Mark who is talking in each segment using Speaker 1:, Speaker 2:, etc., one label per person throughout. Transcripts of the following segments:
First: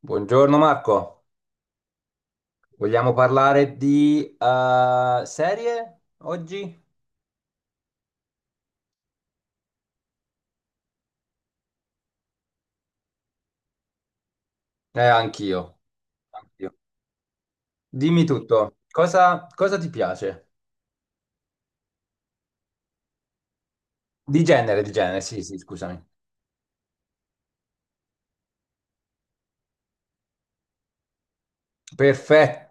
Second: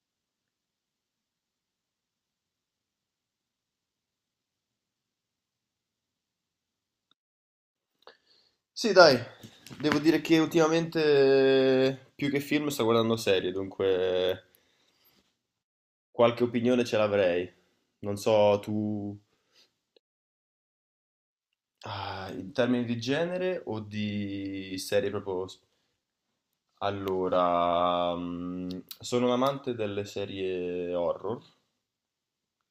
Speaker 1: Buongiorno Marco, vogliamo parlare di serie oggi?
Speaker 2: Sì, dai, devo dire che ultimamente più che film sto guardando serie, dunque
Speaker 1: Anch'io,
Speaker 2: qualche
Speaker 1: anch'io.
Speaker 2: opinione ce l'avrei. Non
Speaker 1: Dimmi
Speaker 2: so,
Speaker 1: tutto,
Speaker 2: tu
Speaker 1: cosa ti piace?
Speaker 2: ah, in termini di genere o di
Speaker 1: Di
Speaker 2: serie
Speaker 1: genere, sì,
Speaker 2: proprio.
Speaker 1: sì, scusami.
Speaker 2: Allora, sono un amante delle serie horror,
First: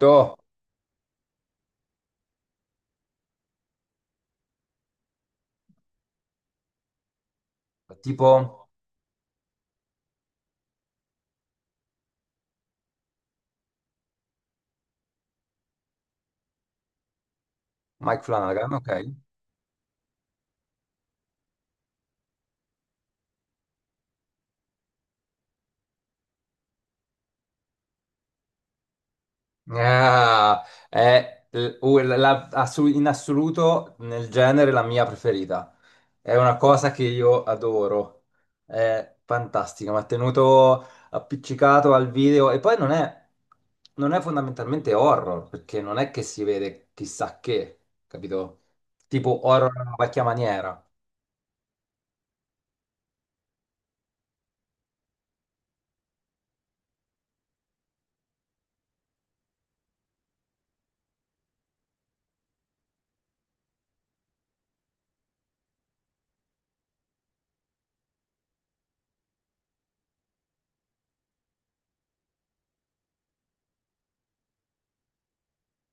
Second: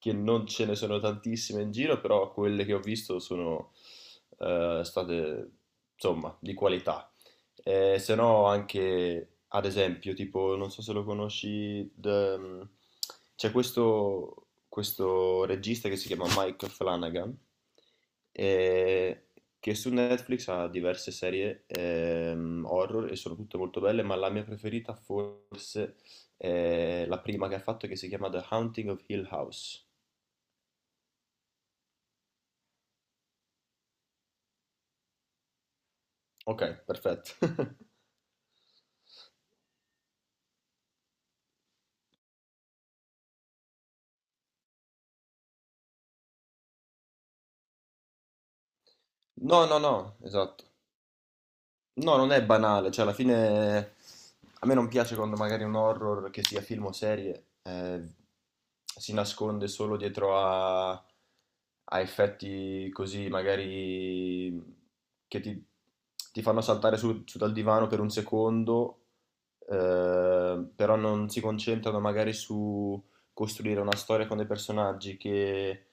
Speaker 2: che non ce ne sono tantissime in giro, però quelle che ho visto sono state, insomma, di qualità. Se
Speaker 1: tipo
Speaker 2: no anche, ad esempio, tipo, non so se lo conosci, c'è questo regista che si chiama Mike Flanagan,
Speaker 1: Mike Flanagan, ok.
Speaker 2: eh, che su Netflix ha diverse serie horror e sono tutte molto belle, ma la mia preferita forse è la prima che ha fatto che si chiama The Haunting of Hill House.
Speaker 1: Ah, è in assoluto nel genere la mia preferita. È una
Speaker 2: Ok,
Speaker 1: cosa che
Speaker 2: perfetto.
Speaker 1: io adoro. È fantastica, mi ha tenuto appiccicato al video e poi non è, non è fondamentalmente horror, perché non è che si vede chissà che, capito? Tipo
Speaker 2: No,
Speaker 1: horror
Speaker 2: no, no,
Speaker 1: alla vecchia
Speaker 2: esatto.
Speaker 1: maniera,
Speaker 2: No, non è banale, cioè alla fine a me non piace quando magari un horror, che sia film o serie, si nasconde solo dietro a effetti così, magari che ti fanno saltare su dal divano per un secondo, però non si concentrano magari su costruire una storia con dei personaggi che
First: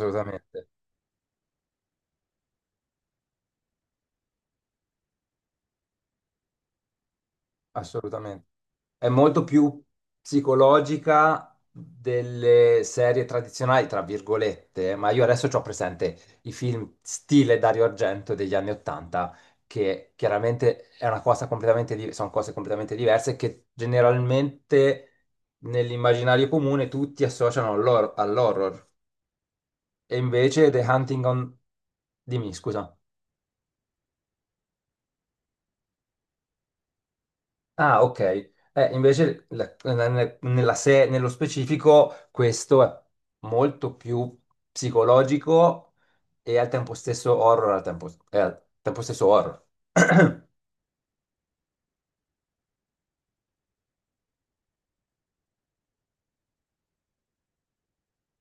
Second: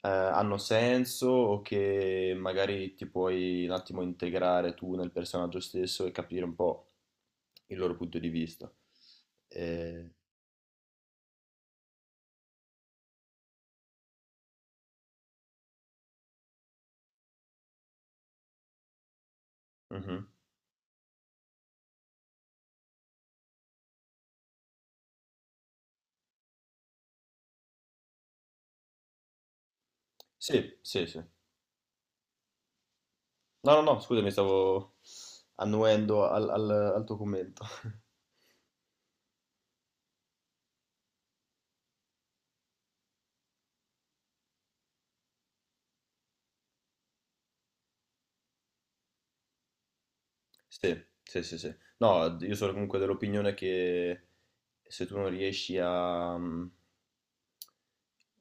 Speaker 2: hanno senso o che magari ti puoi un attimo integrare tu nel personaggio stesso e capire un po' il loro punto di
Speaker 1: Assolutamente.
Speaker 2: vista.
Speaker 1: È molto più
Speaker 2: Eh,
Speaker 1: psicologica delle serie tradizionali, tra virgolette, ma io adesso ho presente i film stile Dario Argento degli anni Ottanta, che
Speaker 2: mhm.
Speaker 1: chiaramente è una cosa sono cose completamente diverse che generalmente nell'immaginario comune tutti associano all'horror. E invece
Speaker 2: Sì,
Speaker 1: The
Speaker 2: sì, sì.
Speaker 1: Hunting on... Dimmi, scusa.
Speaker 2: No, no, no, scusami, stavo annuendo al tuo commento.
Speaker 1: Ah, ok. Invece la- nella- nella se- nello specifico questo è molto più psicologico e al tempo stesso horror, è al tempo stesso horror,
Speaker 2: Sì, sì, sì, sì. No, io sono comunque dell'opinione che se tu non riesci a,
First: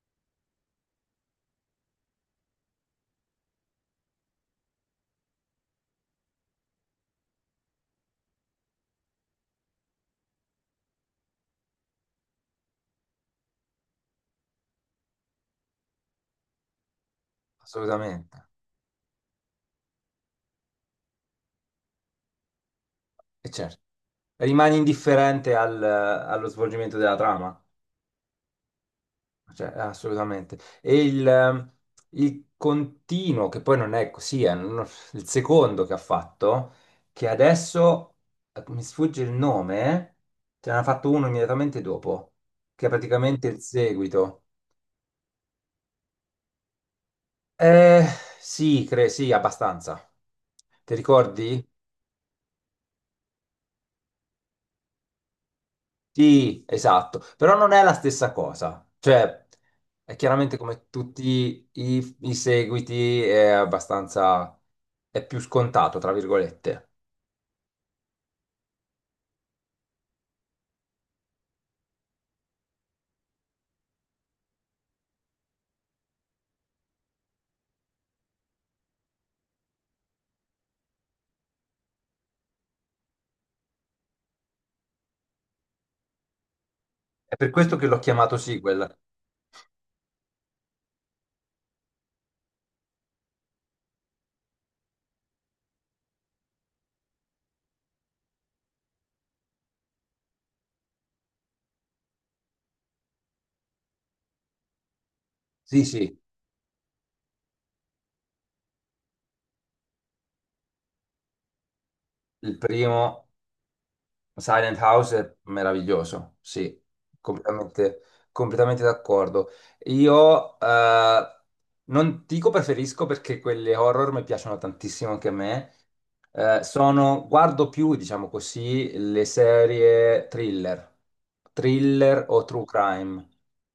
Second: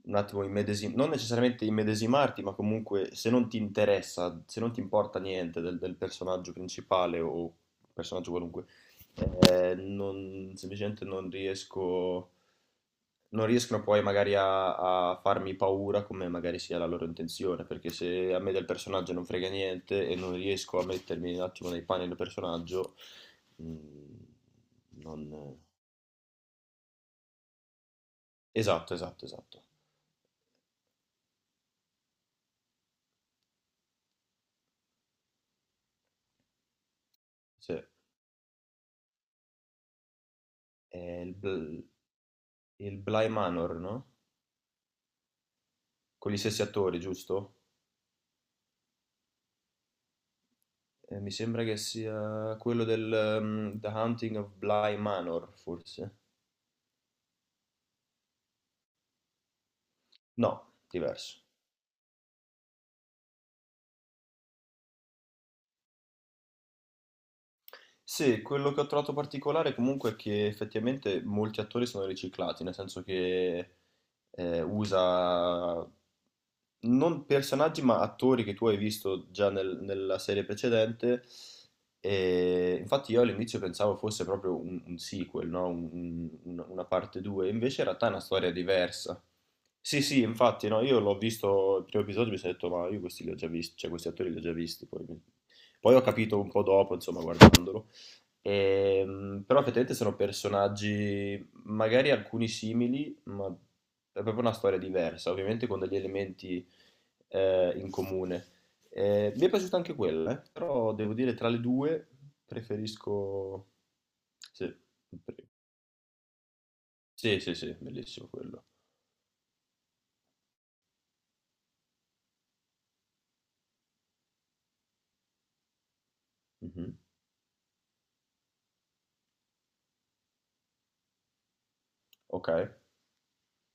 Speaker 2: un attimo non necessariamente immedesimarti, ma comunque se non ti interessa, se non ti importa niente del personaggio principale o personaggio qualunque, semplicemente non riesco, non riescono poi magari a farmi paura come magari sia la loro intenzione, perché se
Speaker 1: assolutamente.
Speaker 2: a me del personaggio non frega niente e non riesco a mettermi un attimo nei panni del personaggio,
Speaker 1: E certo,
Speaker 2: mm,
Speaker 1: rimani indifferente
Speaker 2: non.
Speaker 1: allo svolgimento della trama?
Speaker 2: Esatto, esatto, esatto.
Speaker 1: Cioè, assolutamente. E il continuo, che poi non è così, è un- il secondo che ha fatto, che
Speaker 2: Sì.
Speaker 1: adesso mi sfugge il nome, ce n'ha
Speaker 2: È
Speaker 1: fatto uno immediatamente dopo, che è
Speaker 2: Il Bly
Speaker 1: praticamente il
Speaker 2: Manor, no?
Speaker 1: seguito.
Speaker 2: Con gli stessi attori, giusto?
Speaker 1: Eh, sì, abbastanza. Ti
Speaker 2: Mi sembra
Speaker 1: ricordi?
Speaker 2: che sia quello del The Haunting of Bly Manor, forse.
Speaker 1: Sì, esatto, però non è la stessa cosa, cioè è
Speaker 2: No,
Speaker 1: chiaramente come
Speaker 2: diverso.
Speaker 1: tutti i seguiti è abbastanza, è più scontato, tra virgolette.
Speaker 2: Sì, quello che ho trovato particolare comunque è che effettivamente molti attori sono riciclati, nel senso che usa non personaggi ma attori che tu hai visto già nella serie precedente. E infatti io all'inizio pensavo fosse proprio un sequel, no? Una parte
Speaker 1: È
Speaker 2: 2,
Speaker 1: per questo
Speaker 2: invece
Speaker 1: che
Speaker 2: in
Speaker 1: l'ho
Speaker 2: realtà è una
Speaker 1: chiamato
Speaker 2: storia
Speaker 1: sequel.
Speaker 2: diversa. Sì, sì, infatti, no, io l'ho visto il primo episodio e mi sono detto, ma io questi li ho già visti, cioè questi attori li ho già visti, poi, poi ho capito un po' dopo, insomma, guardandolo. Però effettivamente sono personaggi, magari alcuni simili, ma è proprio una storia diversa, ovviamente con
Speaker 1: Sì,
Speaker 2: degli
Speaker 1: sì,
Speaker 2: elementi in comune. Mi è piaciuta anche quella. Però devo dire tra le due
Speaker 1: il primo
Speaker 2: preferisco. Sì,
Speaker 1: Silent House è
Speaker 2: pre-
Speaker 1: meraviglioso, sì,
Speaker 2: sì, sì, sì,
Speaker 1: completamente,
Speaker 2: bellissimo quello.
Speaker 1: completamente d'accordo. Io non dico preferisco perché quelle horror mi piacciono tantissimo anche a me.
Speaker 2: Mhm.
Speaker 1: Guardo più, diciamo così, le serie thriller, thriller o
Speaker 2: Ok,
Speaker 1: true crime.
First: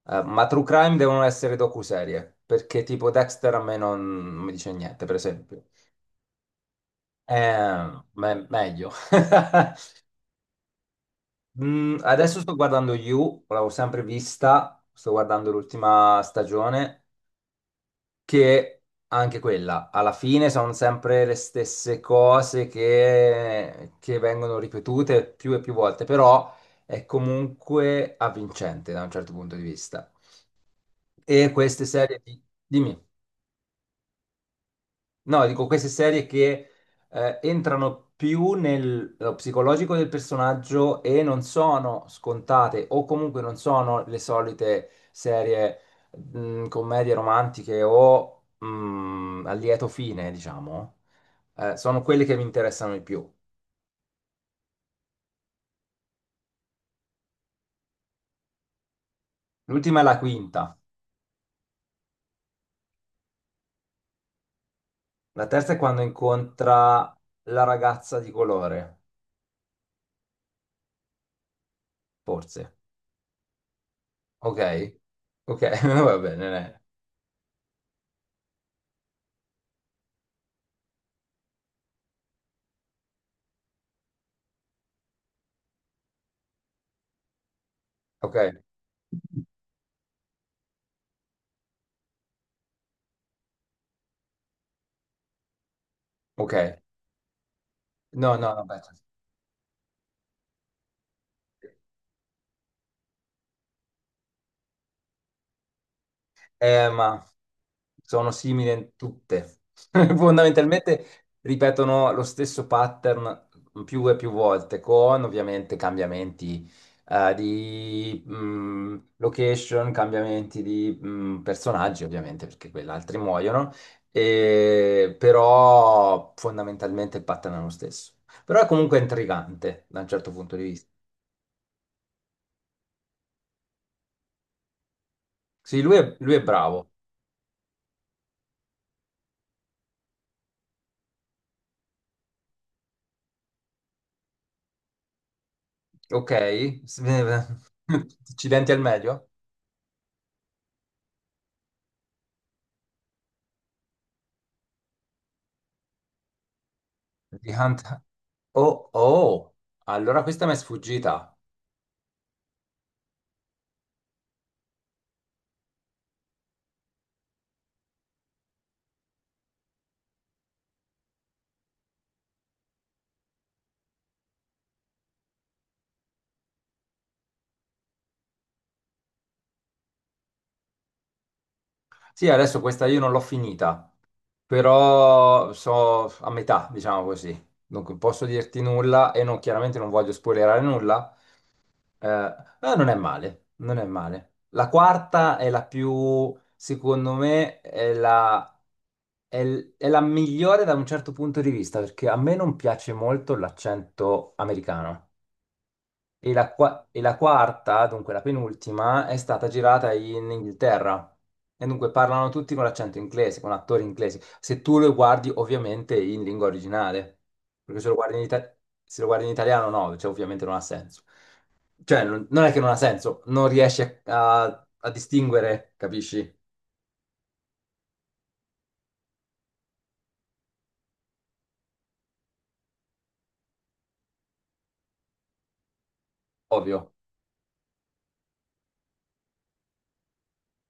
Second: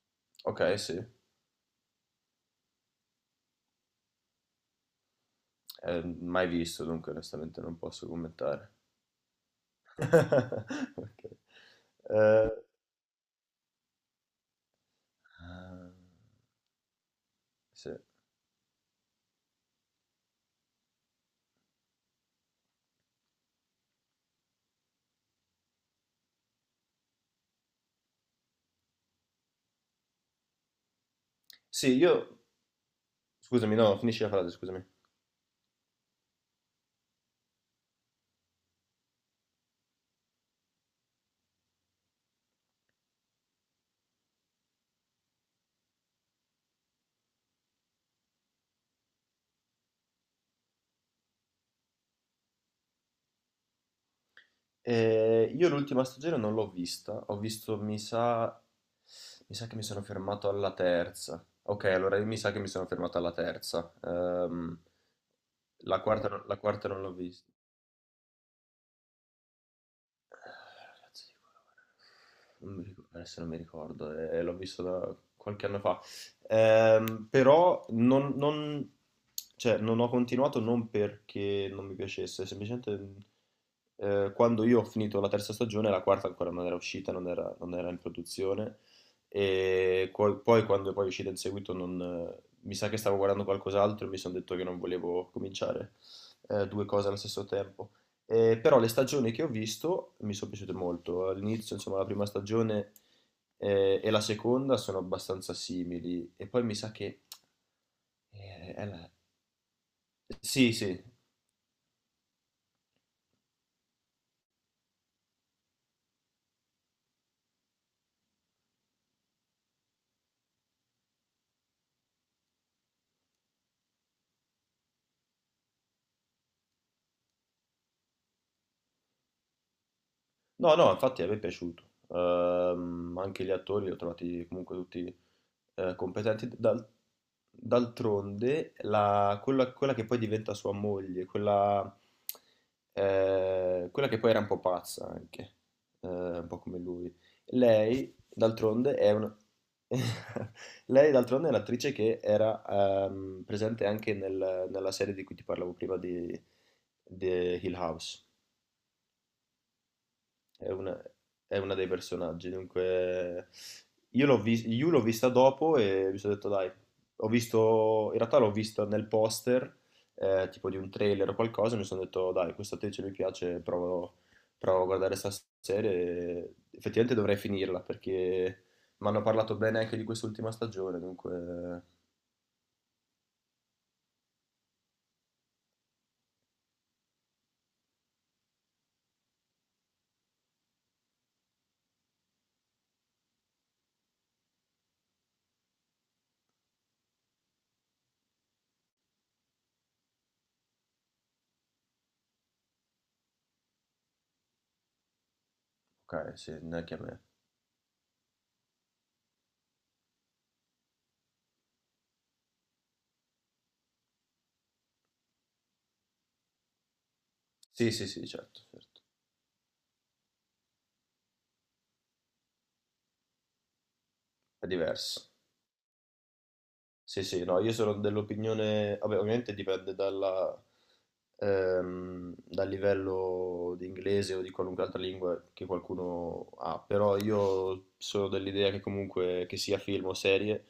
Speaker 1: Ma true
Speaker 2: ok,
Speaker 1: crime
Speaker 2: sì.
Speaker 1: devono essere docuserie, perché tipo Dexter a me non non mi dice niente, per esempio.
Speaker 2: Mai visto, dunque onestamente non posso commentare.
Speaker 1: Meglio.
Speaker 2: Ok.
Speaker 1: Adesso
Speaker 2: Eh,
Speaker 1: sto guardando You, l'avevo sempre vista, sto guardando
Speaker 2: ah,
Speaker 1: l'ultima stagione,
Speaker 2: sì.
Speaker 1: che anche quella, alla fine sono sempre le stesse cose che vengono ripetute più e più volte, però è comunque avvincente da un certo punto di vista. E queste
Speaker 2: Sì,
Speaker 1: serie
Speaker 2: io.
Speaker 1: di... Dimmi.
Speaker 2: Scusami, no, finisci la frase, scusami.
Speaker 1: No, dico queste serie che entrano più nello psicologico del personaggio e non sono scontate, o comunque non sono le solite serie commedie romantiche o a lieto fine, diciamo. Sono quelle che mi interessano di più.
Speaker 2: Io l'ultima stagione non l'ho vista, ho visto, mi sa. Mi sa che mi
Speaker 1: L'ultima è
Speaker 2: sono
Speaker 1: la
Speaker 2: fermato alla
Speaker 1: quinta,
Speaker 2: terza. Ok, allora mi sa che mi sono fermato alla terza. Ehm,
Speaker 1: la terza è
Speaker 2: la
Speaker 1: quando
Speaker 2: quarta, la quarta
Speaker 1: incontra
Speaker 2: non l'ho vista.
Speaker 1: la ragazza di colore,
Speaker 2: Cazzo di colore?
Speaker 1: forse.
Speaker 2: Non mi ricordo, adesso non mi ricordo, l'ho
Speaker 1: Ok?
Speaker 2: visto da
Speaker 1: Ok,
Speaker 2: qualche anno fa.
Speaker 1: va bene, eh.
Speaker 2: Però cioè, non ho continuato non perché non mi piacesse, semplicemente quando io ho finito la terza stagione, la quarta ancora non era uscita, non era in
Speaker 1: Ok,
Speaker 2: produzione. E poi, quando poi è uscita in seguito, non, mi sa che stavo guardando qualcos'altro e mi sono detto che non volevo cominciare
Speaker 1: ok.
Speaker 2: due cose allo stesso tempo.
Speaker 1: No, no, no,
Speaker 2: Però le
Speaker 1: aspetta.
Speaker 2: stagioni che ho visto mi sono piaciute molto. All'inizio, insomma, la prima stagione e la seconda sono abbastanza simili. E poi mi sa che.
Speaker 1: Ma sono simili
Speaker 2: eh, è
Speaker 1: in
Speaker 2: la-
Speaker 1: tutte.
Speaker 2: Sì, sì,
Speaker 1: Fondamentalmente ripetono lo stesso pattern più e più volte, con ovviamente cambiamenti di location, cambiamenti di personaggi, ovviamente, perché quelli altri muoiono, e, però fondamentalmente il pattern è lo stesso. Però è comunque intrigante da un certo punto di
Speaker 2: no,
Speaker 1: vista.
Speaker 2: no, infatti a me è piaciuto. Anche gli attori li ho trovati comunque tutti
Speaker 1: Sì, lui è
Speaker 2: competenti. Dal-
Speaker 1: bravo,
Speaker 2: d'altronde, quella che poi diventa sua moglie, quella che poi era un po' pazza anche,
Speaker 1: ok?
Speaker 2: un po' come lui. Lei,
Speaker 1: Accidenti al
Speaker 2: d'altronde, è
Speaker 1: meglio?
Speaker 2: una. Lei, d'altronde, è un'attrice che era presente anche nella serie di cui ti parlavo prima di
Speaker 1: Di
Speaker 2: Hill
Speaker 1: Hunt.
Speaker 2: House.
Speaker 1: Oh, oh, allora questa mi è
Speaker 2: È una,
Speaker 1: sfuggita.
Speaker 2: è una dei personaggi, dunque io Yu l'ho vista dopo e mi sono detto dai, ho visto, in realtà l'ho vista nel poster, tipo di un trailer o qualcosa, e mi sono detto dai, questa attrice mi piace, provo a guardare questa serie e effettivamente dovrei finirla perché mi hanno parlato bene anche di quest'ultima stagione, dunque
Speaker 1: Sì, adesso questa io non l'ho finita, però so a metà, diciamo così. Dunque, posso dirti nulla e non, chiaramente non voglio spoilerare nulla. Non è male, non è male. La quarta è la più, secondo me, è la migliore da un certo punto di vista, perché a me non piace molto l'accento americano.
Speaker 2: ok, sì, non è che a
Speaker 1: E la
Speaker 2: me.
Speaker 1: quarta, dunque la penultima, è stata girata in Inghilterra. E dunque parlano tutti con l'accento inglese, con attori inglesi. Se tu lo guardi ovviamente in lingua originale, perché se
Speaker 2: Sì,
Speaker 1: lo
Speaker 2: sì,
Speaker 1: guardi in,
Speaker 2: sì,
Speaker 1: ita-
Speaker 2: certo,
Speaker 1: se
Speaker 2: certo,
Speaker 1: lo guardi in italiano no, cioè, ovviamente non ha senso. Cioè non è che non ha senso, non riesci
Speaker 2: è
Speaker 1: a
Speaker 2: diverso.
Speaker 1: distinguere, capisci?
Speaker 2: Sì, sì, no, io sono dell'opinione, vabbè, ovviamente dipende dal livello di inglese o di qualunque altra lingua che qualcuno ha,
Speaker 1: Ovvio,
Speaker 2: però io sono dell'idea che comunque che sia film o serie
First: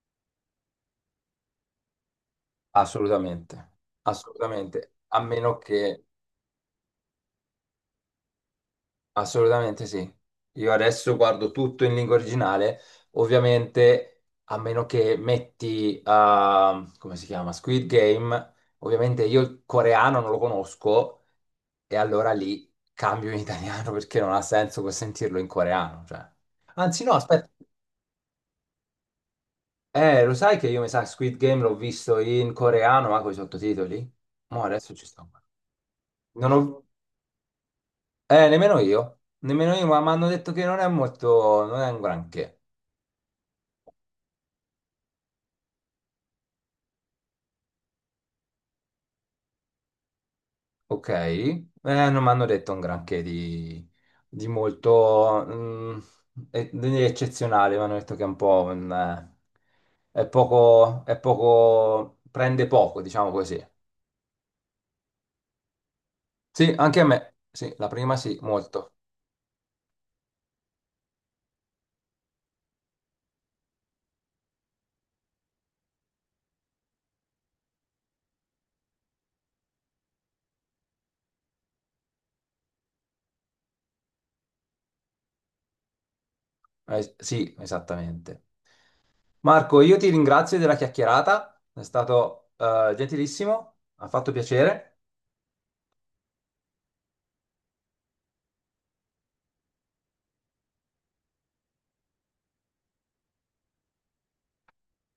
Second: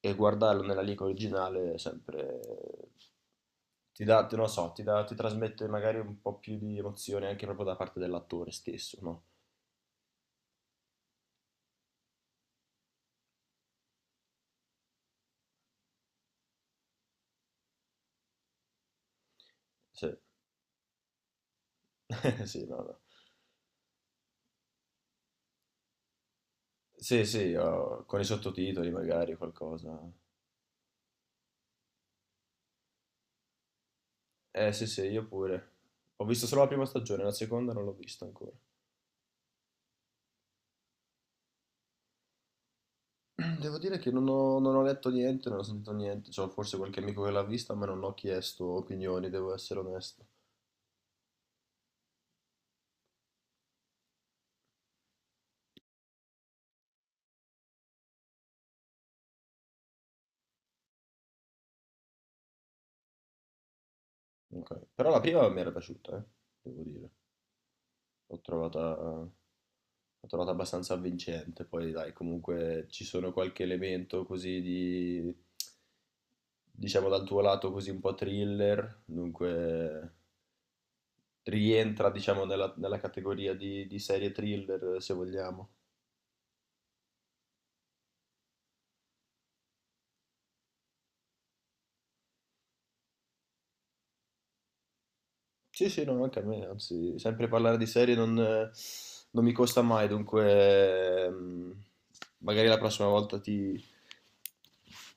Speaker 2: e guardarlo nella lingua originale è sempre
Speaker 1: assolutamente,
Speaker 2: ti dà, non lo so,
Speaker 1: assolutamente,
Speaker 2: ti
Speaker 1: a meno
Speaker 2: trasmette magari
Speaker 1: che...
Speaker 2: un po' più di emozione anche proprio da parte dell'attore stesso, no?
Speaker 1: Assolutamente sì. Io adesso guardo tutto in lingua originale, ovviamente a meno che metti, ah, come si chiama? Squid Game, ovviamente io il
Speaker 2: Sì,
Speaker 1: coreano non lo conosco e allora
Speaker 2: sì,
Speaker 1: lì
Speaker 2: no, no.
Speaker 1: cambio in italiano perché non ha senso sentirlo in coreano. Cioè. Anzi no,
Speaker 2: Sì,
Speaker 1: aspetta,
Speaker 2: sì, oh, con i sottotitoli magari o qualcosa.
Speaker 1: lo sai che io mi sa Squid Game l'ho visto in coreano ma con i sottotitoli? Mo
Speaker 2: Eh sì,
Speaker 1: adesso
Speaker 2: sì,
Speaker 1: ci
Speaker 2: io
Speaker 1: sto.
Speaker 2: pure. Ho visto
Speaker 1: Non
Speaker 2: solo la
Speaker 1: ho...
Speaker 2: prima stagione, la seconda non l'ho vista ancora.
Speaker 1: Nemmeno io, ma mi hanno detto che non è molto, non è un granché.
Speaker 2: Devo dire che non ho letto niente, non ho sentito niente. C'ho forse qualche amico che l'ha vista, ma non ho chiesto opinioni, devo essere onesto.
Speaker 1: Ok, non mi hanno detto un granché di molto di eccezionale, mi hanno detto che è un po' un, è poco, prende poco, diciamo così.
Speaker 2: Ok. Però la prima mi era piaciuta,
Speaker 1: Sì,
Speaker 2: devo
Speaker 1: anche a
Speaker 2: dire.
Speaker 1: me, sì, la prima sì,
Speaker 2: L'ho trovata,
Speaker 1: molto.
Speaker 2: l'ho trovata abbastanza avvincente. Poi, dai, comunque ci sono qualche elemento così diciamo, dal tuo lato così un po' thriller. Dunque. Rientra, diciamo, nella categoria di serie thriller, se vogliamo.
Speaker 1: Sì, esattamente. Marco, io ti ringrazio della chiacchierata, è stato gentilissimo, ha fatto piacere,
Speaker 2: Sì, sì, no, anche a me, anzi, sempre parlare di serie non mi costa mai, dunque magari la prossima volta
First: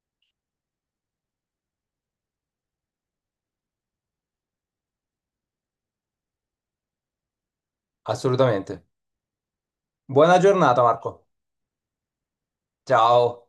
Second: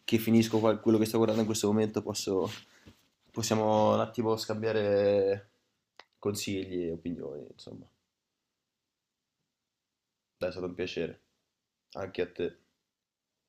Speaker 2: che finisco quello che sto guardando in questo momento possiamo un attimo scambiare consigli e opinioni, insomma.
Speaker 1: assolutamente. Buona
Speaker 2: Dai, è stato un
Speaker 1: giornata,
Speaker 2: piacere,
Speaker 1: Marco.
Speaker 2: anche a te.
Speaker 1: Ciao.